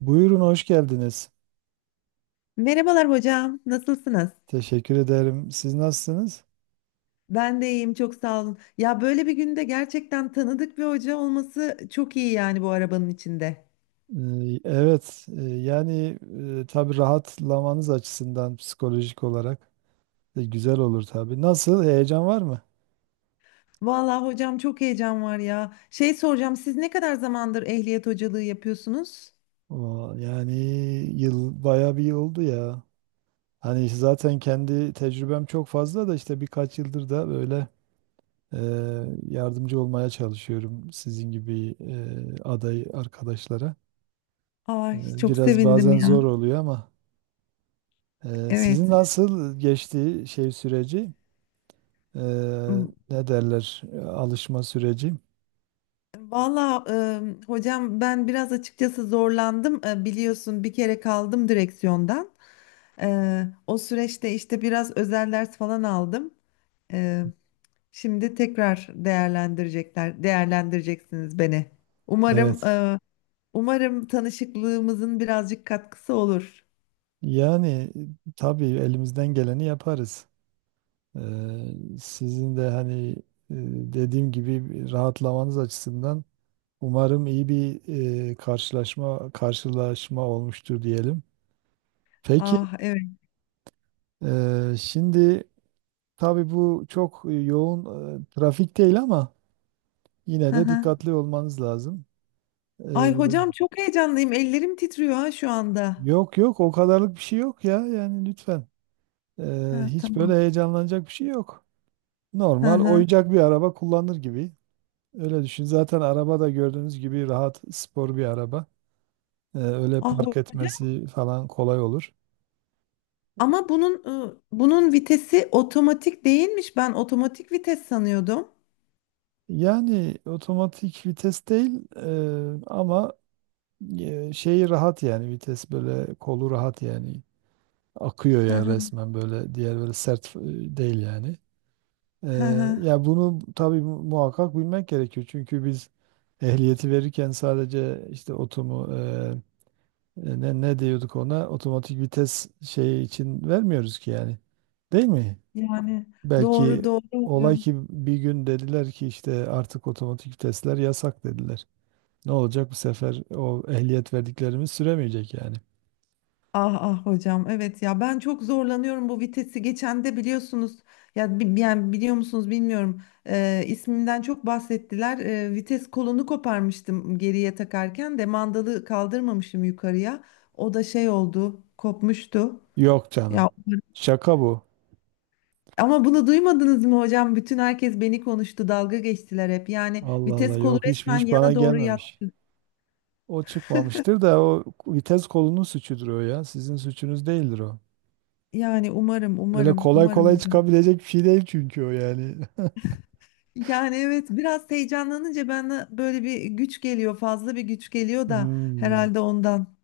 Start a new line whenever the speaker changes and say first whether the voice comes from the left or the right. right: Buyurun hoş geldiniz.
left: Merhabalar hocam, nasılsınız?
right: Teşekkür ederim. Siz nasılsınız?
left: Ben de iyiyim, çok sağ olun. Ya böyle bir günde gerçekten tanıdık bir hoca olması çok iyi yani bu arabanın içinde.
right: Evet, yani tabii rahatlamanız açısından psikolojik olarak güzel olur tabii. Nasıl? Heyecan var mı?
left: Vallahi hocam çok heyecan var ya. Şey soracağım, siz ne kadar zamandır ehliyet hocalığı yapıyorsunuz?
right: Oo, yani yıl bayağı bir yıl oldu ya. Hani zaten kendi tecrübem çok fazla da işte birkaç yıldır da böyle e, yardımcı olmaya çalışıyorum sizin gibi aday arkadaşlara. E,
left: Ay çok
right: biraz
left: sevindim
right: bazen
left: ya.
right: zor oluyor ama. Sizin
left: Evet.
right: nasıl geçti şey süreci? Ee,
left: M-
right: ne derler? Alışma süreci.
left: Vallahi hocam ben biraz açıkçası zorlandım. Biliyorsun bir kere kaldım direksiyondan. O süreçte işte biraz özel ders falan aldım. Şimdi tekrar değerlendirecekler, değerlendireceksiniz beni. Umarım,
right: Evet.
left: e, umarım tanışıklığımızın birazcık katkısı olur.
right: Yani tabii elimizden geleni yaparız. Ee, sizin de hani e, dediğim gibi rahatlamanız açısından umarım iyi bir karşılaşma olmuştur diyelim. Peki,
left: Ah evet.
right: şimdi tabii bu çok yoğun trafik değil ama yine
left: Hı
right: de
left: hı.
right: dikkatli olmanız lazım. Ee,
left: Ay hocam çok heyecanlıyım. Ellerim titriyor ha şu anda.
right: Yok yok, o kadarlık bir şey yok ya, yani lütfen. Ee,
left: Ha
right: hiç
left: tamam.
right: böyle heyecanlanacak bir şey yok.
left: Hı
right: Normal
left: hı.
right: oyuncak bir araba kullanır gibi. Öyle düşün. Zaten araba da gördüğünüz gibi rahat, spor bir araba. Öyle
left: Ah
right: park
left: hocam.
right: etmesi falan kolay olur.
left: Ama bunun vitesi otomatik değilmiş. Ben otomatik vites sanıyordum.
right: Yani otomatik vites değil, ama şeyi rahat yani, vites böyle kolu rahat, yani akıyor
left: Hı
right: yani
left: hı.
right: resmen, böyle diğer böyle sert değil yani.
left: Hı
right: Eee,
left: hı.
right: ya bunu tabii muhakkak bilmek gerekiyor. Çünkü biz ehliyeti verirken sadece işte otomu ne diyorduk ona, otomatik vites şeyi için vermiyoruz ki yani. Değil mi?
left: Yani
right: Belki
left: doğru doğru
right: olay
left: hocam.
right: ki bir gün dediler ki işte artık otomatik vitesler yasak, dediler. Ne olacak bu sefer, o ehliyet verdiklerimiz süremeyecek yani.
left: Ah ah hocam evet ya ben çok zorlanıyorum bu vitesi, geçen de biliyorsunuz ya, yani biliyor musunuz bilmiyorum, ismimden çok bahsettiler. Vites kolunu koparmıştım, geriye takarken de mandalı kaldırmamışım yukarıya, o da şey oldu, kopmuştu
right: Yok canım.
left: ya.
right: Şaka bu.
left: Ama bunu duymadınız mı hocam? Bütün herkes beni konuştu, dalga geçtiler hep. Yani
right: Allah Allah,
left: vites kolu
right: yok, hiç
left: resmen
right: hiç bana
left: yana doğru yat,
right: gelmemiş. O çıkmamıştır da, o vites kolunun suçudur o ya. Sizin suçunuz değildir o.
left: yani umarım
right: Öyle
left: umarım
right: kolay
left: umarım
right: kolay
left: hocam.
right: çıkabilecek bir şey değil çünkü o, yani.
left: Yani evet biraz heyecanlanınca bana böyle bir güç geliyor, fazla bir güç geliyor da,
right: Hmm.
left: herhalde ondan.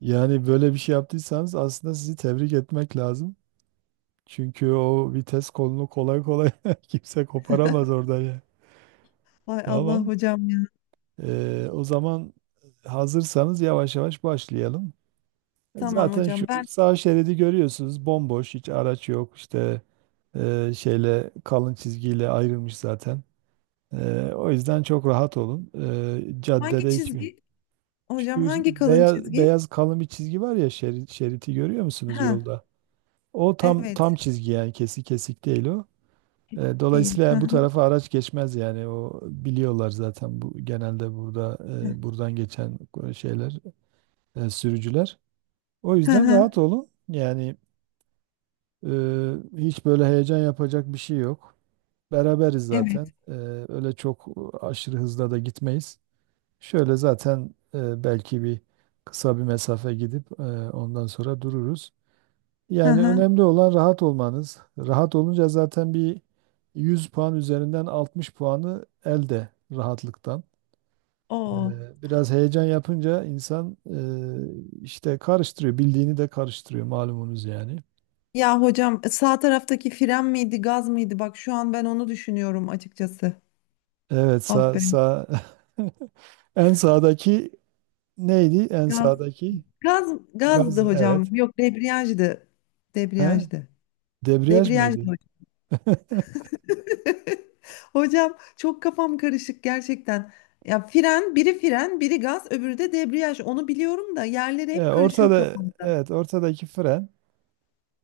right: Yani böyle bir şey yaptıysanız aslında sizi tebrik etmek lazım. Çünkü o vites kolunu kolay kolay kimse koparamaz oradan ya.
left: Vay Allah
right: Tamam.
left: hocam ya.
right: O zaman hazırsanız yavaş yavaş başlayalım.
left: Tamam
right: Zaten şu
left: hocam ben,
right: sağ şeridi görüyorsunuz, bomboş, hiç araç yok işte, şeyle kalın çizgiyle ayrılmış zaten. O yüzden çok rahat olun. E,
left: hangi
right: caddede hiçbir,
left: çizgi hocam,
right: şu
left: hangi kalın
right: beyaz
left: çizgi?
right: beyaz kalın bir çizgi var ya şerit, şeriti görüyor musunuz
left: Ha
right: yolda? O tam tam
left: evet,
right: çizgi yani, kesik kesik değil o. E,
left: değil.
right: dolayısıyla
left: Ha
right: yani bu
left: ha
right: tarafa araç geçmez yani, o biliyorlar zaten, bu genelde burada buradan geçen şeyler, sürücüler. O
left: ha
right: yüzden
left: ha,
right: rahat olun. Yani hiç böyle heyecan yapacak bir şey yok. Beraberiz
left: evet.
right: zaten. Öyle çok aşırı hızla da gitmeyiz. Şöyle zaten belki bir kısa bir mesafe gidip ondan sonra dururuz.
left: Ha
right: Yani
left: ha.
right: önemli olan rahat olmanız. Rahat olunca zaten bir 100 puan üzerinden 60 puanı elde, rahatlıktan. Ee,
left: O.
right: biraz heyecan yapınca insan işte karıştırıyor. Bildiğini de karıştırıyor, malumunuz yani.
left: Ya hocam sağ taraftaki fren miydi, gaz mıydı? Bak şu an ben onu düşünüyorum açıkçası.
right: Evet,
left: Ah
right: sağ,
left: be.
right: sağ. En sağdaki neydi? En
left: Gaz
right: sağdaki
left: gaz
right: gaz,
left: gazdı
right: evet.
left: hocam. Yok, debriyajdı.
right: He?
left: Debriyajdı.
right: Debriyaj
left: Debriyajdı.
right: mıydı?
left: Hocam çok kafam karışık gerçekten. Ya biri fren, biri gaz, öbürü de debriyaj. Onu biliyorum da yerleri
right: E,
left: hep karışıyor
right: ortada
left: kafamda.
right: evet, ortadaki fren,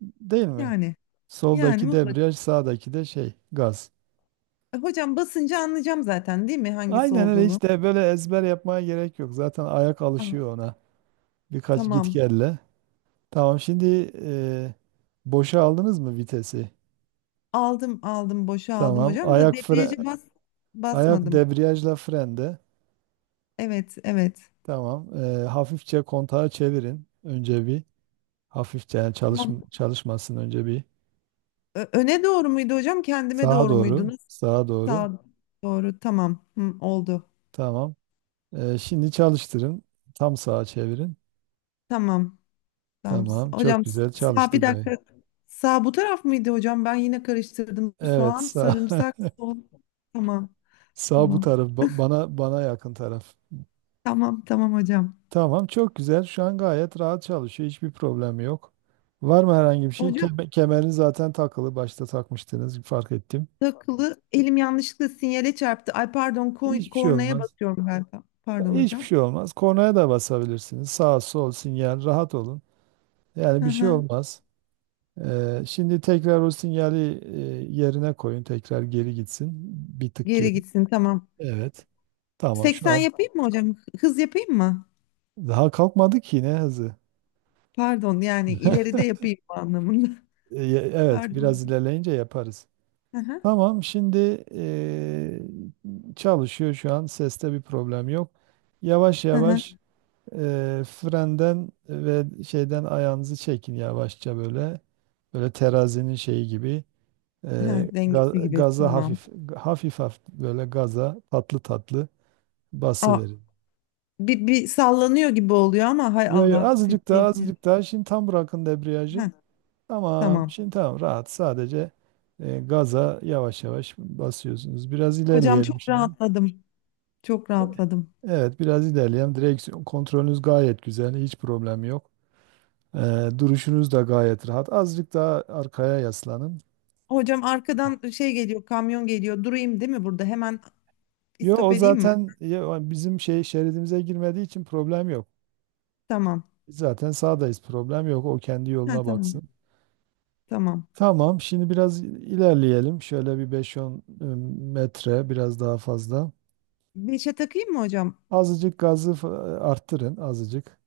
right: değil mi?
left: Yani, yani
right: Soldaki
left: mutlak.
right: debriyaj, sağdaki de şey, gaz.
left: Hocam basınca anlayacağım zaten değil mi hangisi
right: Aynen öyle,
left: olduğunu?
right: hiç de böyle ezber yapmaya gerek yok. Zaten ayak
left: Ah,
right: alışıyor ona. Birkaç git
left: tamam.
right: gelle. Tamam, şimdi boşa aldınız mı vitesi?
left: Aldım, aldım, boşa aldım
right: Tamam.
left: hocam, da
right: Ayak fre
left: debriyaja bas
right: ayak
left: basmadım.
right: debriyajla frende.
left: Evet, evet.
right: Tamam. Hafifçe kontağı çevirin. Önce bir, hafifçe yani,
left: Tamam.
right: çalışmasın önce bir,
left: Öne doğru muydu hocam? Kendime
right: sağa
left: doğru muydu?
right: doğru.
left: Nasıl?
right: Sağa doğru.
left: Sağ doğru. Tamam. Hı, oldu.
right: Tamam. Şimdi çalıştırın. Tam sağa çevirin.
left: Tamam. Tamam.
right: Tamam. Çok
left: Hocam
right: güzel
left: sağ, bir
right: çalıştı gayet.
left: dakika. Sağ bu taraf mıydı hocam? Ben yine karıştırdım.
right: Evet,
left: Soğan,
right: sağ,
left: sarımsak, sol. Tamam.
right: sağ bu
left: Tamam.
right: taraf, bana yakın taraf.
left: Tamam. Tamam hocam.
right: Tamam çok güzel. Şu an gayet rahat çalışıyor. Hiçbir problem yok. Var mı herhangi bir şey?
left: Hocam
right: Kemer, kemerin zaten takılı. Başta takmıştınız, fark ettim.
left: takılı, elim yanlışlıkla sinyale çarptı. Ay pardon,
right: Hiçbir şey
left: kornaya
right: olmaz.
left: basıyorum galiba. Pardon
right: Hiçbir
left: hocam.
right: şey olmaz. Kornaya da basabilirsiniz. Sağ, sol, sinyal, rahat olun. Yani
left: Hı
right: bir şey
left: hı.
right: olmaz. Şimdi tekrar o sinyali yerine koyun. Tekrar geri gitsin. Bir tık geri.
left: Geri gitsin, tamam.
right: Evet. Tamam şu
left: 80
right: an.
left: yapayım mı hocam? Hız yapayım mı?
right: Daha kalkmadı ki ne hızı.
left: Pardon, yani ileride yapayım anlamında.
right: E, Evet,
left: Pardon
right: biraz
left: hocam.
right: ilerleyince yaparız.
left: Hı hı.
right: Tamam, şimdi çalışıyor şu an. Seste bir problem yok. Yavaş
left: Hı hı.
right: yavaş, frenden ve şeyden ayağınızı çekin yavaşça böyle. Böyle terazinin şeyi gibi.
left: Hı,
right: Eee,
left: dengesi
right: ga-
left: gibi,
right: gaza
left: tamam.
right: hafif hafif böyle, gaza tatlı tatlı
left: Aa,
right: basıverin.
left: bir sallanıyor gibi oluyor ama hay
right: Yo yo,
left: Allah.
right: azıcık daha, azıcık daha, şimdi tam bırakın debriyajı.
left: Heh,
right: Tamam
left: tamam.
right: şimdi, tamam, rahat, sadece gaza yavaş yavaş basıyorsunuz. Biraz
left: Hocam
right: ilerleyelim
left: çok
right: şimdi.
left: rahatladım. Çok
right: E,
left: rahatladım.
right: Evet, biraz ilerleyelim. Direksiyon kontrolünüz gayet güzel, hiç problem yok. Duruşunuz da gayet rahat. Azıcık daha arkaya yaslanın.
left: Hocam arkadan şey geliyor, kamyon geliyor. Durayım değil mi burada? Hemen
right: Yo,
left: istop
right: o
left: edeyim mi?
right: zaten ya, o bizim şey şeridimize girmediği için problem yok.
left: Tamam.
right: Biz zaten sağdayız, problem yok. O kendi
left: Ha,
right: yoluna
left: tamam.
right: baksın.
left: Tamam.
right: Tamam şimdi biraz ilerleyelim. Şöyle bir beş on metre, biraz daha fazla.
left: Beşe takayım mı hocam?
right: Azıcık gazı arttırın azıcık.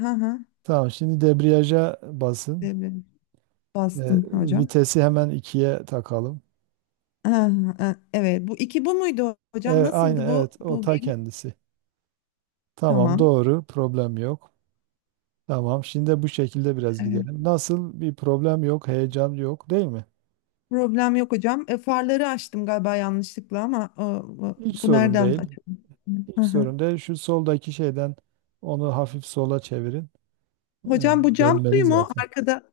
left: Ha ha.
right: Tamam şimdi debriyaja basın.
left: Devrelim.
right: Ee,
left: Bastım hocam.
right: vitesi hemen 2'ye takalım.
left: Ha, ha, ha. Evet. Bu iki bu muydu hocam?
right: Evet, aynı,
left: Nasıldı bu?
right: evet, o
left: Bu
right: ta
left: gemi?
right: kendisi. Tamam,
left: Tamam.
right: doğru, problem yok. Tamam, şimdi bu şekilde biraz
left: Evet.
right: gidelim. Nasıl, bir problem yok, heyecan yok değil mi?
left: Problem yok hocam. Farları açtım galiba yanlışlıkla ama bu
right: Hiç
left: bu
right: sorun
left: nereden
right: değil.
left: açıldı?
right: Hiç
left: Hı hı.
right: sorun değil. Şu soldaki şeyden, onu hafif sola çevirin. Ee,
left: Hocam bu cam
right: dönmeli
left: suyu mu?
right: zaten.
left: Arkada,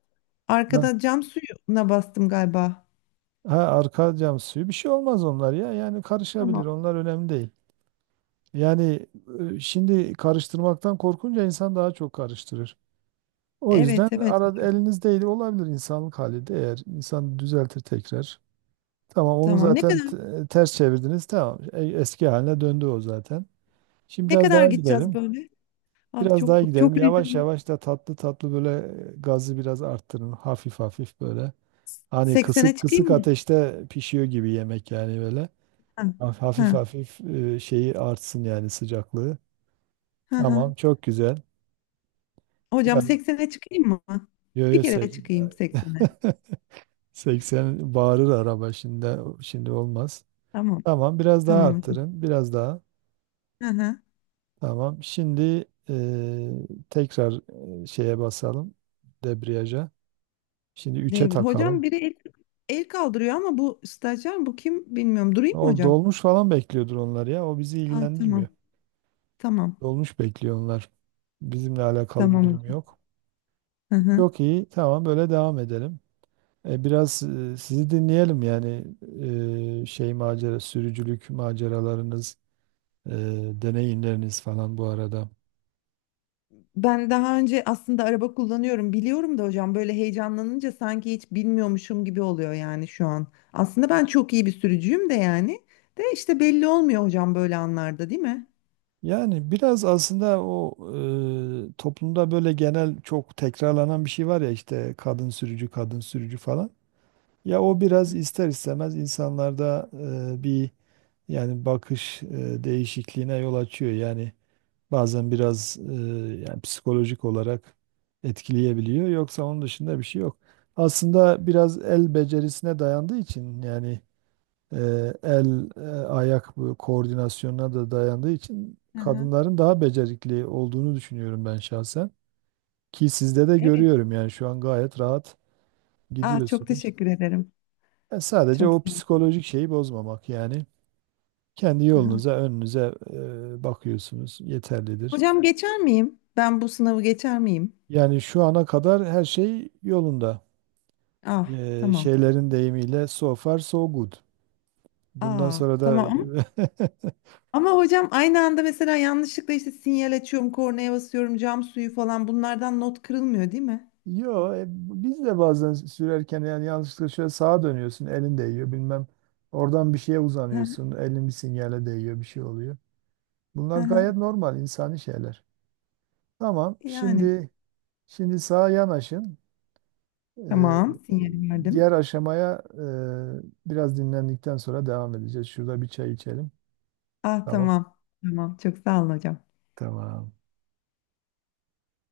right: Ha,
left: cam suyuna bastım galiba.
right: ha, arka cam suyu bir şey olmaz onlar ya. Yani karışabilir.
left: Tamam.
right: Onlar önemli değil. Yani şimdi karıştırmaktan korkunca insan daha çok karıştırır. O yüzden
left: Evet evet hocam.
right: elinizdeydi olabilir, insanlık hali, de eğer insan düzeltir tekrar. Tamam, onu
left: Tamam. Ne
right: zaten
left: kadar,
right: ters çevirdiniz. Tamam. Eski haline döndü o zaten. Şimdi biraz daha
left: gideceğiz
right: gidelim.
left: tamam böyle? Ah
right: Biraz daha
left: çok
right: gidelim.
left: çok
right: Yavaş
left: heyecanlı.
right: yavaş da tatlı tatlı böyle, gazı biraz arttırın. Hafif hafif böyle. Hani
left: 80'e
right: kısık
left: çıkayım
right: kısık
left: mı?
right: ateşte pişiyor gibi yemek, yani böyle.
left: Ha,
right: Hafif
left: ha,
right: hafif, şeyi artsın yani, sıcaklığı.
left: ha, ha.
right: Tamam çok güzel.
left: Hocam
right: Evet.
left: 80'e çıkayım mı?
right: Yo
left: Bir
right: yo,
left: kere çıkayım 80'e.
right: 80 bağırır araba şimdi, şimdi olmaz.
left: Tamam.
right: Tamam biraz daha
left: Tamam hocam.
right: arttırın. Biraz daha.
left: Hı hı.
right: Tamam. Şimdi eee, tekrar şeye basalım. Debriyaja. Şimdi 3'e
left: Hocam
right: takalım.
left: biri el kaldırıyor ama bu stajyer, bu kim, bilmiyorum. Durayım mı
right: O
left: hocam?
right: dolmuş falan bekliyordur onlar ya. O bizi
left: Aa, tamam.
right: ilgilendirmiyor.
left: Tamam.
right: Dolmuş bekliyor onlar. Bizimle alakalı bir
left: Tamam
right: durum
left: hocam.
right: yok.
left: Hı hı.
right: Çok iyi. Tamam böyle devam edelim. Biraz sizi dinleyelim yani, sürücülük maceralarınız, e, deneyimleriniz falan bu arada.
left: Ben daha önce aslında araba kullanıyorum, biliyorum da hocam, böyle heyecanlanınca sanki hiç bilmiyormuşum gibi oluyor yani şu an. Aslında ben çok iyi bir sürücüyüm de, yani de işte belli olmuyor hocam böyle anlarda, değil mi?
right: Yani biraz aslında o, toplumda böyle genel çok tekrarlanan bir şey var ya, işte kadın sürücü, kadın sürücü falan. Ya o biraz ister istemez insanlarda bir yani bakış değişikliğine yol açıyor. Yani bazen biraz yani psikolojik olarak etkileyebiliyor. Yoksa onun dışında bir şey yok. Aslında biraz el becerisine dayandığı için, yani e, el ayak, bu koordinasyonuna da dayandığı için
left: Hı hı.
right: kadınların daha becerikli olduğunu düşünüyorum ben şahsen. Ki sizde de
left: Evet.
right: görüyorum yani, şu an gayet rahat
left: Ah çok
right: gidiyorsunuz.
left: teşekkür ederim.
right: Sadece
left: Çok
right: o
left: sağ olun.
right: psikolojik şeyi bozmamak yani. Kendi
left: Aha.
right: yolunuza, önünüze bakıyorsunuz, yeterlidir.
left: Hocam geçer miyim? Ben bu sınavı geçer miyim?
right: Yani şu ana kadar her şey yolunda.
left: Ah
right: E,
left: tamam.
right: şeylerin deyimiyle, so far so good. Bundan
left: Aa,
right: sonra da
left: tamam ama, hocam aynı anda mesela yanlışlıkla işte sinyal açıyorum, kornaya basıyorum, cam suyu falan, bunlardan not kırılmıyor değil mi?
right: Yo, biz de bazen sürerken yani yanlışlıkla şöyle sağa dönüyorsun, elin değiyor bilmem. Oradan bir şeye
left: Hı
right: uzanıyorsun, elin bir sinyale değiyor, bir şey oluyor.
left: hı.
right: Bunlar
left: Hı.
right: gayet normal insani şeyler. Tamam,
left: Yani
right: şimdi, şimdi sağa yanaşın. Ee,
left: tamam, sinyal
right: diğer
left: verdim.
right: aşamaya biraz dinlendikten sonra devam edeceğiz. Şurada bir çay içelim.
left: Ah
right: Tamam.
left: tamam. Tamam çok sağ olun hocam.
right: Tamam.